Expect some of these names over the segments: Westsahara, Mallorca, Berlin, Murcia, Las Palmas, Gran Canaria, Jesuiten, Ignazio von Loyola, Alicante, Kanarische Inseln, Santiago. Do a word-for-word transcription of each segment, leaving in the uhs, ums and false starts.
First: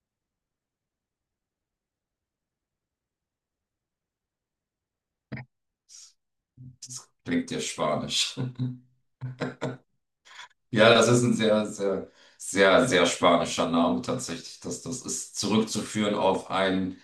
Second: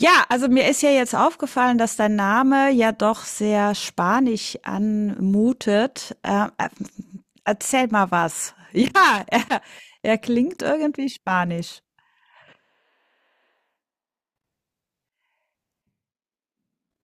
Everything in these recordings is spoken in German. Ja, also mir ist ja jetzt aufgefallen, dass dein Name ja doch sehr spanisch anmutet. Äh, äh, Das klingt ja Erzähl mal spanisch. was. Ja, er, er klingt Ja, irgendwie das ist ein sehr, spanisch. sehr, sehr, sehr spanischer Name tatsächlich. Das, das ist zurückzuführen auf einen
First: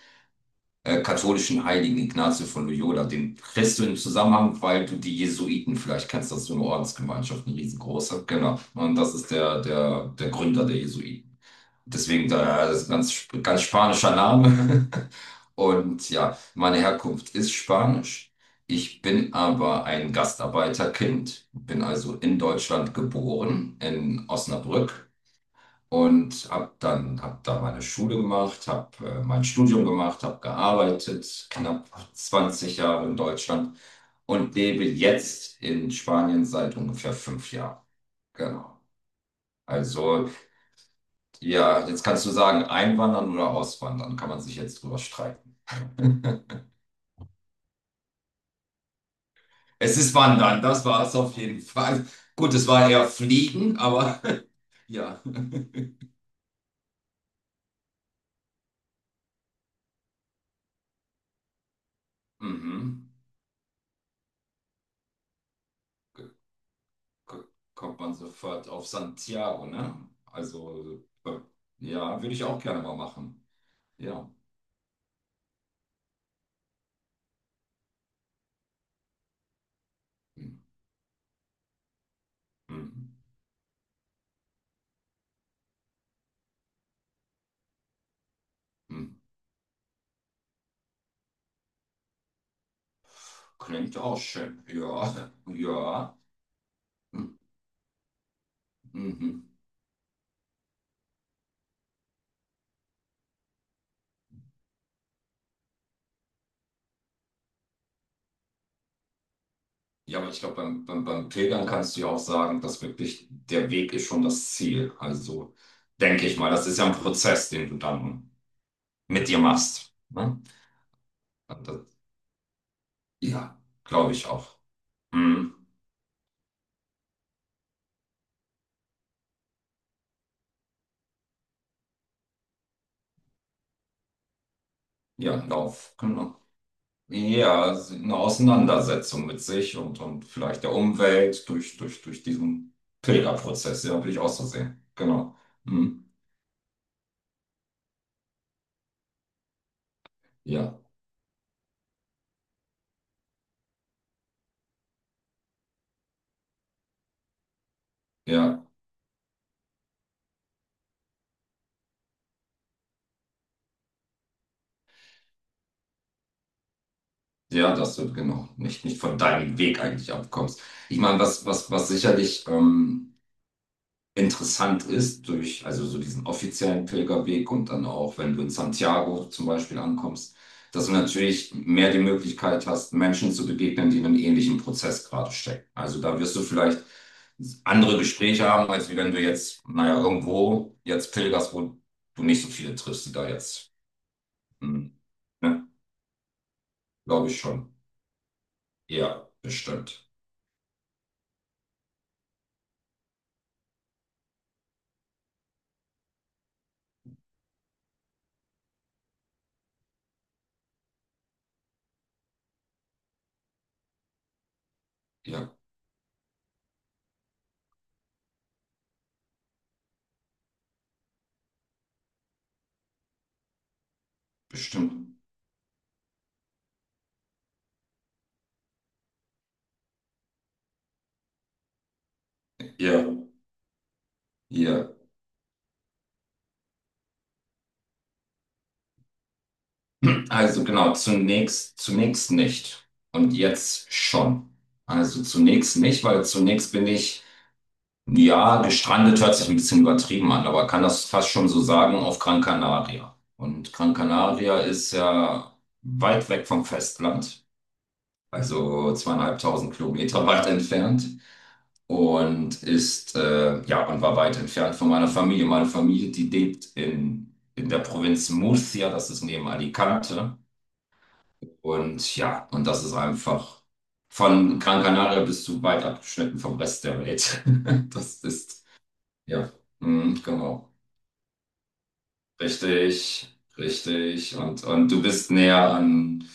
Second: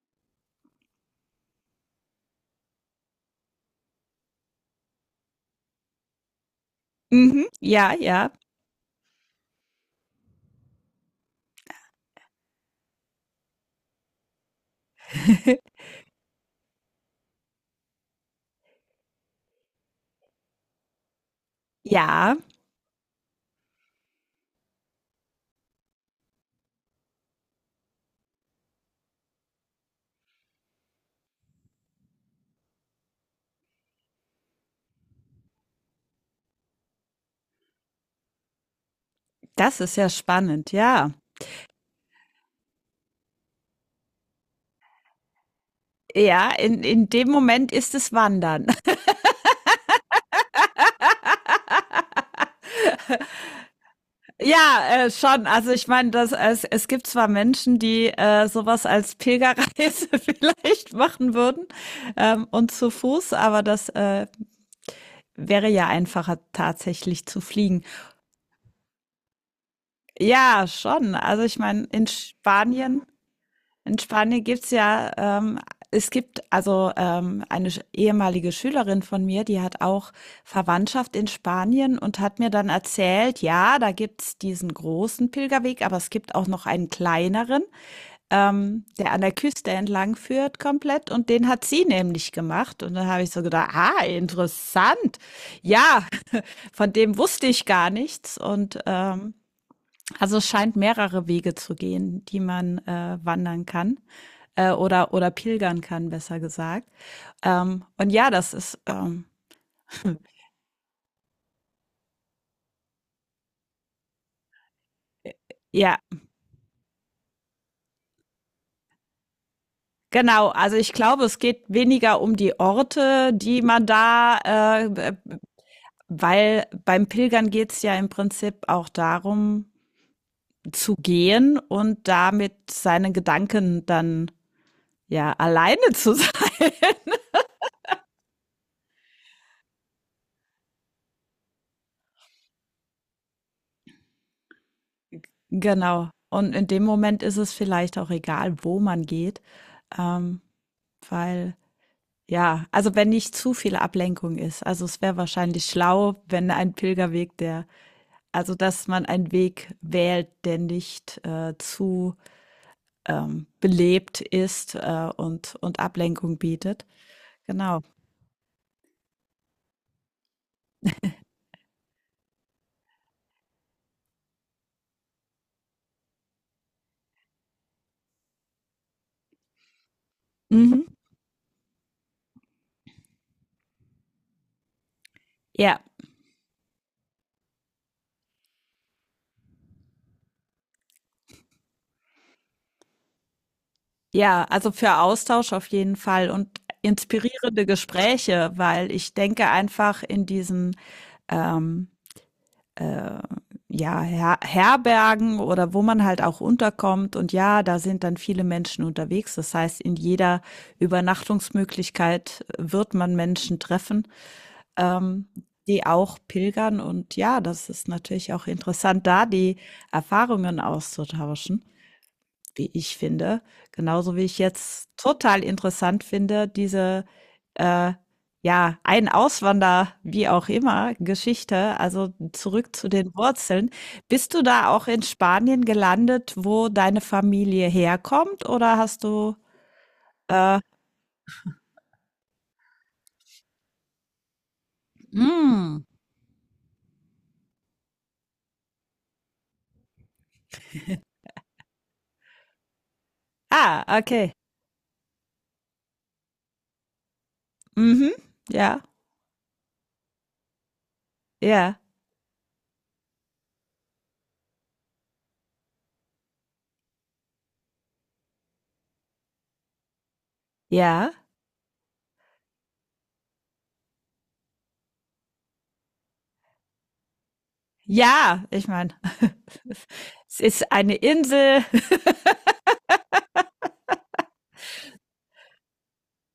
äh, katholischen Heiligen Ignazio von Loyola. Den kriegst du im Zusammenhang, weil du die Jesuiten vielleicht kennst, das ist so eine Mhm. Ordensgemeinschaft, eine Ja, riesengroße. ja. Genau. Und das ist der, der, der Gründer der Jesuiten. Deswegen da, ja, das ist ein ganz, sp- ganz spanischer Name. Und ja, meine Herkunft ist Spanisch. Ich bin aber ein Gastarbeiterkind, bin also Ja, in Deutschland geboren, in Osnabrück und habe dann hab da meine Schule gemacht, habe äh, mein Studium gemacht, habe gearbeitet, knapp zwanzig Jahre in Deutschland und lebe jetzt in Spanien seit ungefähr fünf Jahren. Genau. das ist ja Also, spannend, ja. ja, jetzt kannst du sagen, einwandern oder auswandern, kann man sich jetzt drüber streiten. Ja, in, in dem Moment ist es Wandern. Es ist Wandern, das war es auf jeden Fall. Gut, es war eher Fliegen, aber Ja, äh, ja. schon. Also ich meine, das, es, es gibt zwar Menschen, die äh, sowas als Pilgerreise vielleicht machen würden ähm, und zu Mhm. Fuß, aber das äh, wäre ja einfacher tatsächlich zu k- fliegen. kommt man sofort auf Santiago, ne? Ja, Also, schon. äh, Also ich meine, in ja, würde ich auch gerne mal Spanien, machen. in Ja. Spanien gibt's ja, ähm, es gibt also ähm, eine sch- ehemalige Schülerin von mir, die hat auch Hm, Verwandtschaft in Spanien und hat mir dann hm, erzählt, ja, da gibt's diesen großen Pilgerweg, aber es gibt auch noch einen kleineren, ähm, hm. der an der Küste entlang führt komplett, und den hat sie nämlich gemacht. Und dann habe ich so gedacht, Klingt ah, auch schön. interessant. Ja, Ja, ja. von dem Hm, wusste ich gar nichts. Und ähm, Mhm. also es scheint mehrere Wege zu gehen, die man äh, wandern kann äh, oder, oder pilgern kann, besser gesagt. Ähm, und ja, das ist, ähm, Ja, aber ich glaube, beim, beim, beim Pilgern kannst du ja auch sagen, dass wirklich der Weg ist schon das Ziel. Also, ja, denke ich mal, das ist ja ein Prozess, den du dann mit dir machst. Ne? genau. Also ich glaube, es geht Und das, weniger um die Orte, die ja, man glaube ich da, auch. äh, Hm. weil beim Pilgern geht es ja im Prinzip auch darum, zu gehen und damit seine Gedanken dann ja Ja, alleine Lauf, zu sein. genau. Ja, es ist eine Auseinandersetzung mit sich und, und, vielleicht der Umwelt durch, durch, durch diesen Pilgerprozess, ja, würde ich auch so sehen. Genau. Hm. Genau. Und in dem Moment ist es vielleicht auch egal, wo man geht, ähm, Ja, weil ja, also wenn nicht zu viel Ablenkung ist. Also es wäre wahrscheinlich schlau, wenn ein Pilgerweg, der, also ja, dass man einen Weg wählt, der nicht äh, zu ähm, belebt ist äh, und, und Ablenkung bietet. ja, Genau. dass du genau nicht, nicht von deinem Weg eigentlich abkommst. Ich meine, was, was, was sicherlich, ähm, interessant ist durch also so diesen offiziellen Pilgerweg und dann auch, wenn du in Santiago zum Beispiel ankommst, Mhm. dass du natürlich mehr die Möglichkeit hast, Menschen zu begegnen, die in einem ähnlichen Prozess gerade stecken. Ja, Also da wirst du vielleicht andere Gespräche haben, als wie wenn du jetzt, naja, irgendwo jetzt pilgerst, wo du nicht so viele triffst, die da jetzt, ja, also hm, für Austausch ne, auf jeden Fall und glaube ich inspirierende schon. Gespräche, weil ich Ja, denke einfach bestimmt. in diesen ähm, äh, ja, Her Herbergen oder wo man halt auch unterkommt. Und ja, da sind dann viele Menschen unterwegs. Das heißt, in jeder Übernachtungsmöglichkeit wird man Menschen treffen, ähm, Ja, die auch pilgern. Und ja, das ist natürlich auch interessant, da die Erfahrungen auszutauschen, wie ich finde. Genauso wie ich jetzt bestimmt. total interessant finde, diese, äh, ja, ein Auswander, wie auch immer, Geschichte, also zurück zu Ja, den Wurzeln. Bist du da auch ja. in Spanien gelandet, wo deine Familie herkommt oder hast du, äh, Also genau, zunächst, zunächst nicht. Und jetzt schon. Also zunächst hm, nicht, weil zunächst bin ich, ja, gestrandet hört sich ein bisschen übertrieben an, aber kann das fast schon so sagen, auf Gran Canaria. Und ah, Gran okay. Canaria ist ja weit weg vom Festland, Mhm. Ja, also zweieinhalbtausend Kilometer weit entfernt. ja, Und ist, äh, ja, und war weit entfernt von meiner Familie. Meine Familie, die lebt in, in, der Provinz Murcia, das ist neben Alicante. ja. Und ja, und das ist einfach von Gran Canaria bis zu weit abgeschnitten vom Rest der Welt. Das Ja, ist, ich meine, ja, mm, es genau. ist eine Insel. Richtig, richtig. Und, und, du bist näher an,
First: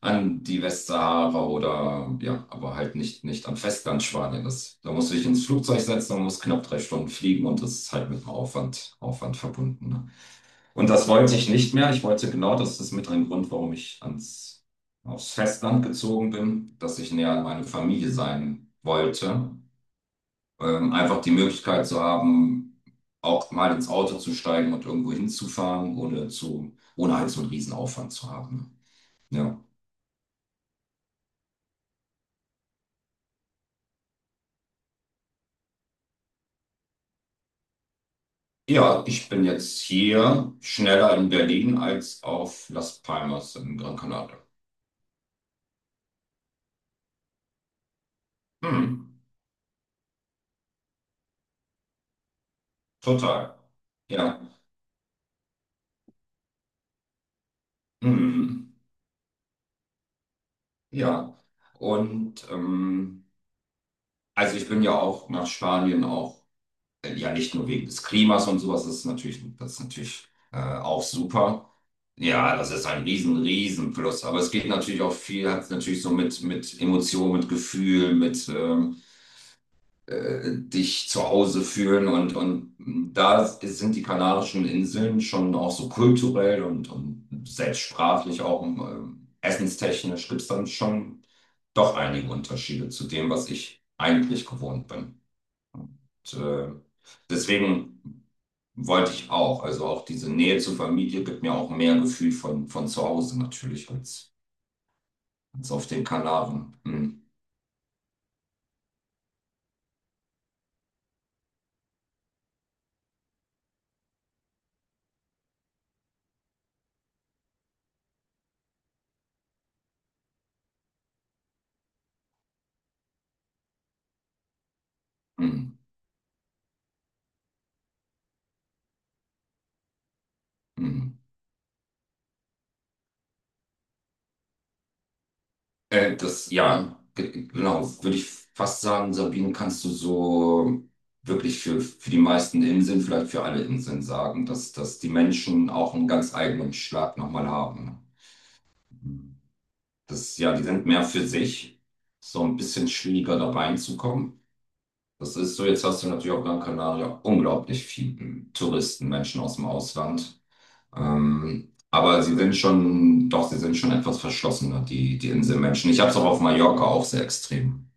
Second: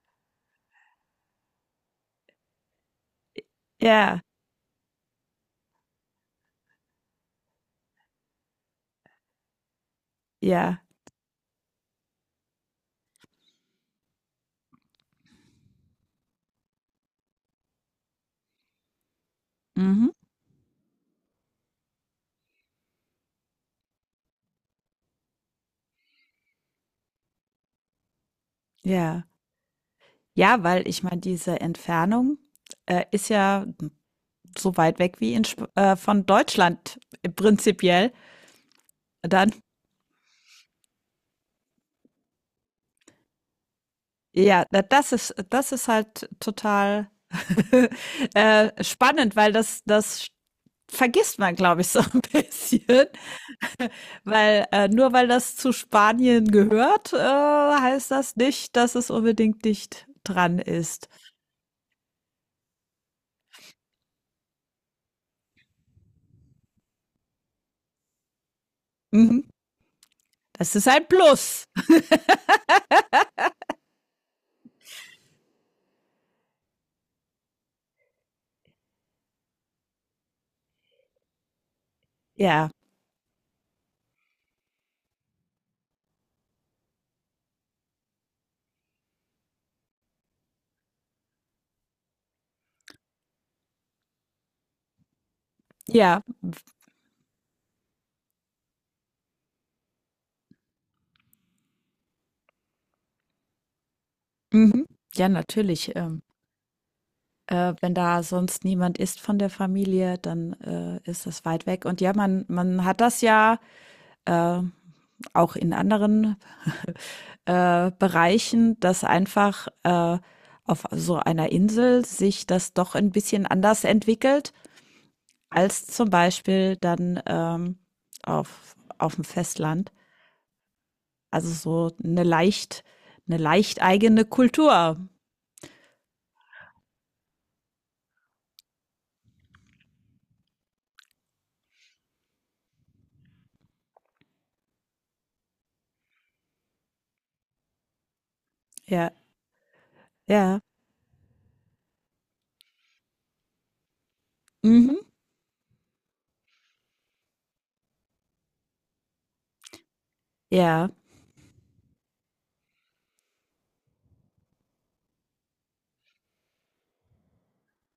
an die Westsahara oder, ja, aber halt nicht, nicht am Festland Ja, Spanien. Das, da musst du dich ins Flugzeug setzen und musst knapp drei Stunden fliegen und das ist halt mit einem Aufwand, Aufwand verbunden. Ne? ja. Und das wollte ich nicht mehr. Ich wollte genau, das ist mit ein Grund, warum ich ans, aufs Festland gezogen bin, dass ich näher an meine Familie sein wollte. Mhm. Ähm, einfach die Möglichkeit zu haben, auch mal ins Auto zu steigen und irgendwo hinzufahren, ohne zu, ohne halt so einen riesen Aufwand zu haben. Ja. Ja. Ja, weil ich meine, diese Entfernung, äh, ist ja so weit weg wie in Sp äh, von Deutschland äh, prinzipiell. Ja, ich bin Dann, jetzt hier schneller in Berlin als auf Las Palmas in Gran Canaria. ja, da- das ist, das ist halt total äh, Hm, spannend, weil das, das vergisst man, glaube ich, so ein bisschen. total. Ja. Weil äh, nur weil das zu Spanien gehört, äh, heißt das Hm, nicht, dass es unbedingt dicht dran ist. ja. Und ähm, Also ich bin ja auch nach Spanien auch, äh, ja nicht nur wegen des Klimas und sowas, das ist Mhm. natürlich, das ist natürlich äh, Das ist auch ein Plus. super. Ja, das ist ein riesen, riesen Plus. Aber es geht natürlich auch viel, hat natürlich so mit, mit, Emotionen, mit Gefühl, mit ähm, äh, dich zu Hause fühlen. Und, Ja, und da sind die Kanarischen Inseln schon auch so kulturell und, und selbst sprachlich auch ähm, essenstechnisch gibt es dann schon doch einige Unterschiede zu dem, was ich eigentlich gewohnt bin. ja, Und, äh, deswegen wollte ich auch, also auch diese Nähe zur Familie gibt mir auch mehr Gefühl von, von, zu Hause natürlich als, mhm. Ja, als auf natürlich. den Ähm. Kanaren. Hm, Äh, wenn da sonst niemand ist von der Familie, dann, äh, ist das weit weg. Und ja, man man hat das ja, äh, auch in anderen, äh, Bereichen, dass einfach, äh, auf so einer Insel sich das doch ein bisschen anders entwickelt hm, als zum Beispiel dann, ähm, auf auf dem Festland. hm. Also, so eine leicht eine leicht eigene Kultur. Äh, das, ja, ge- genau, würde ich fast sagen, Sabine, kannst du so wirklich für, für, die meisten Inseln, vielleicht für alle Inseln sagen, dass, dass die Menschen auch einen ganz eigenen Schlag nochmal haben. Ja, Das, ja, ja. die sind mehr für sich, so ein bisschen schwieriger da reinzukommen. Mhm. Das ist so, jetzt hast du natürlich auf Gran Canaria unglaublich viele Touristen, Menschen aus dem Ausland. Ja, Ähm, aber sie sind schon, doch, sie sind schon etwas verschlossener, die, die Inselmenschen. Ich habe es auch auf Mallorca auch sehr extrem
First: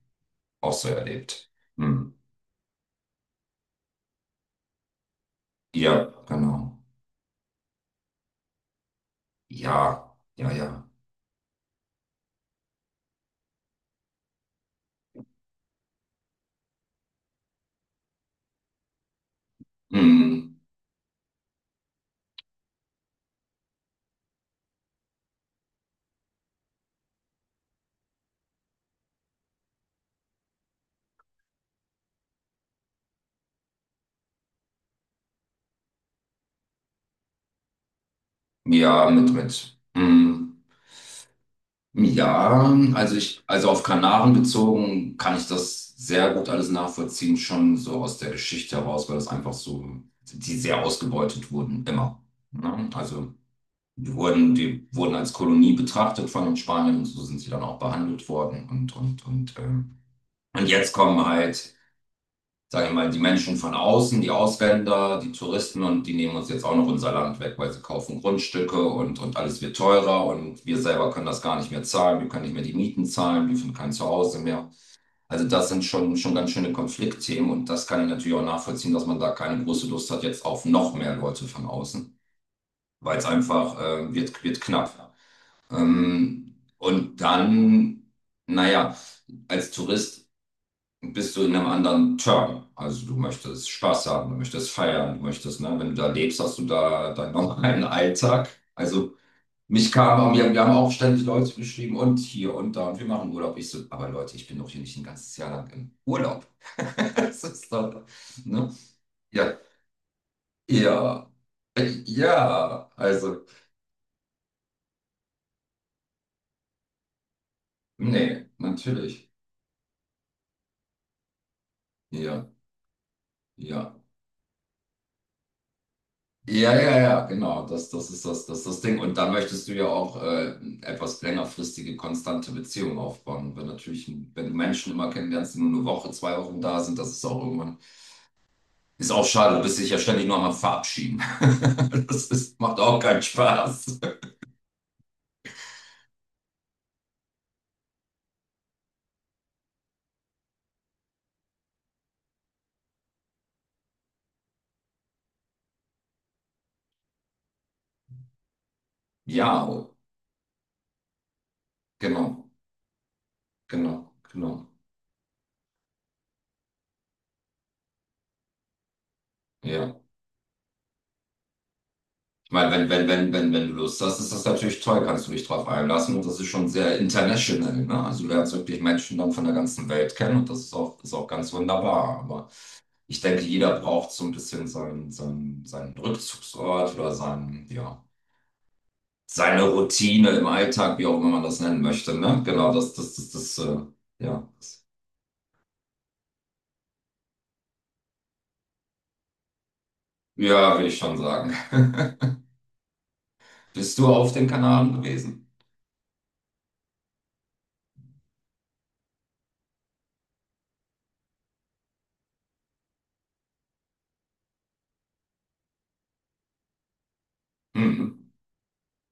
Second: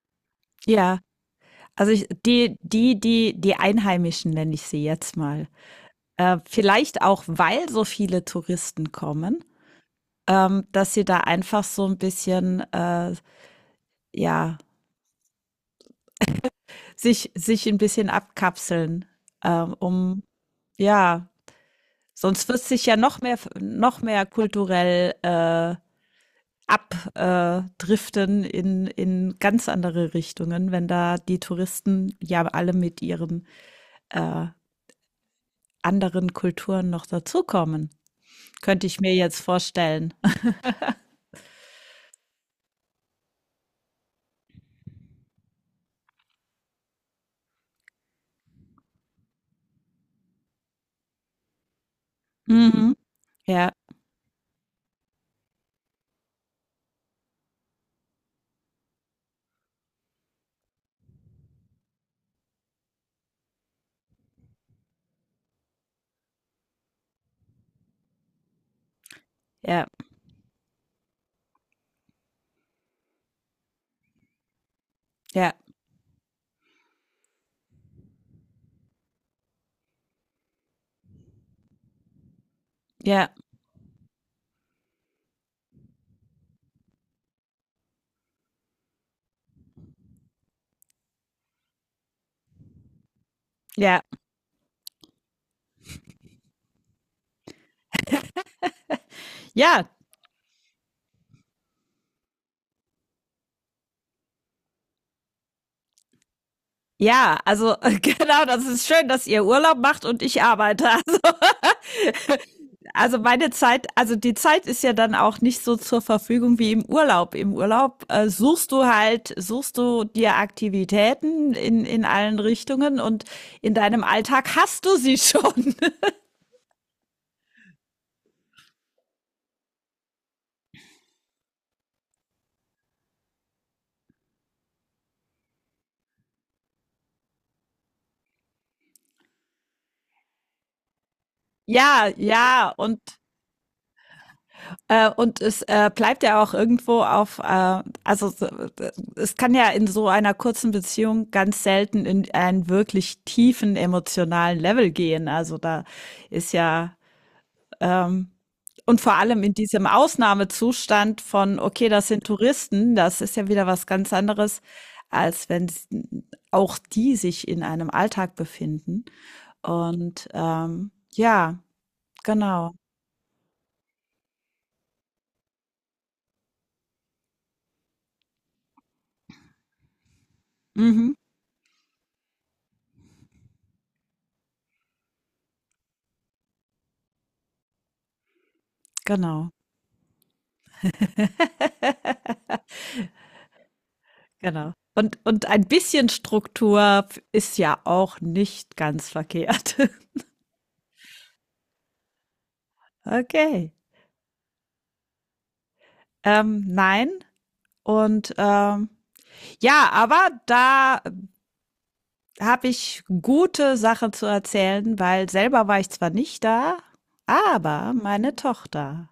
auch so ja. erlebt. Also ich, Hm. die, die, die, die Einheimischen nenne ich sie jetzt mal. Ja, Äh, genau. vielleicht auch, weil so viele Touristen kommen, Ja, ja, ähm, ja. dass sie da einfach so ein bisschen, äh, ja, sich, sich ein bisschen abkapseln, äh, um, Hm. ja, sonst wird sich ja noch mehr, noch mehr kulturell äh, abdriften in, in ganz andere Richtungen, wenn da die Touristen ja alle mit ihren äh, anderen Kulturen noch dazukommen. Könnte ich Ja, mir mit, jetzt mit. vorstellen. Hm. Ja, also ich, also auf Kanaren bezogen kann ich das sehr gut alles nachvollziehen, schon so aus der Geschichte heraus, weil das einfach so, die sehr ausgebeutet wurden, immer. Ne? Mhm. Also Ja, die wurden, die wurden als Kolonie betrachtet von den Spaniern und so sind sie dann auch behandelt worden und, und, und, ähm, und jetzt kommen halt sage ich mal, die Menschen von außen, die Ausländer, die Touristen und die nehmen uns jetzt auch noch unser Land weg, weil sie kaufen Grundstücke und, und, alles wird ja, teurer und wir selber können das gar nicht mehr zahlen, wir können nicht mehr die Mieten zahlen, wir finden kein Zuhause mehr. Also ja, das sind schon, schon ganz schöne Konfliktthemen und das kann ich natürlich auch nachvollziehen, dass man da keine große Lust hat jetzt auf noch mehr Leute von außen, weil es ja, einfach äh, wird, wird knapp. Ähm, und dann, naja, als Tourist bist du in einem anderen Term. Also du möchtest ja, Spaß haben, du möchtest feiern, du möchtest, ne, wenn du da lebst, hast du da deinen normalen Alltag. Also ja. mich kam, wir, wir haben auch ständig Leute geschrieben und hier und da und wir machen Urlaub. Ich so, aber Leute, ich bin doch hier nicht ein ganzes Jahr lang im Urlaub. Ja, Das ist also doch, genau, das ne? ist schön, dass ihr Ja, Urlaub macht und ich arbeite. Also, ja, ja, also also, meine Zeit, also die Zeit ist ja dann auch nicht so zur Verfügung wie im Urlaub. Im Urlaub äh, nee, suchst du natürlich. halt, suchst du dir Aktivitäten in, in allen Ja, Richtungen und in ja. deinem Alltag hast du sie schon. Ja, ja, ja, genau. Das, das ist das, das ist das Ding. Und dann möchtest du ja auch äh, etwas längerfristige, konstante Beziehung aufbauen. Wenn natürlich, wenn du Menschen immer kennenlernst, die nur eine Woche, zwei Wochen da sind, das ist auch irgendwann, ist auch schade. Du bist dich ja ständig nur am Verabschieden. Ja, Das ist, ja, macht und auch keinen Spaß. äh, und es äh, bleibt ja auch irgendwo auf, äh, also so, es kann ja in so einer kurzen Beziehung ganz selten in einen wirklich tiefen emotionalen Level gehen. Also da ist ja, ähm, und vor allem in Ja, diesem Ausnahmezustand von, okay, das sind genau, Touristen, das ist ja wieder was ganz genau, anderes, genau, als wenn s- auch die sich in einem Alltag befinden. ja. Und ähm, ja, Ich meine, genau. wenn, wenn, wenn, wenn, wenn du Lust hast, ist das natürlich toll, kannst du dich drauf einlassen und das ist schon sehr international, ne? Also du lernst wirklich Menschen dann von der ganzen Welt kennen und das ist auch, Mhm, ist auch ganz wunderbar. Aber ich denke, jeder braucht so ein bisschen seinen, seinen, seinen Rückzugsort oder seinen, ja, genau. seine Routine im Alltag, wie auch immer man das nennen möchte, ne? Genau, das, das, das, das, äh, ja. Genau. Und und ein bisschen Struktur f ist ja auch nicht ganz verkehrt. Ja, will ich schon sagen. Okay. Bist du auf den Kanaren gewesen? Ähm, nein. Und, ähm, ja, aber da habe ich gute Sachen zu erzählen, weil selber war ich zwar nicht da, aber Mhm. meine Tochter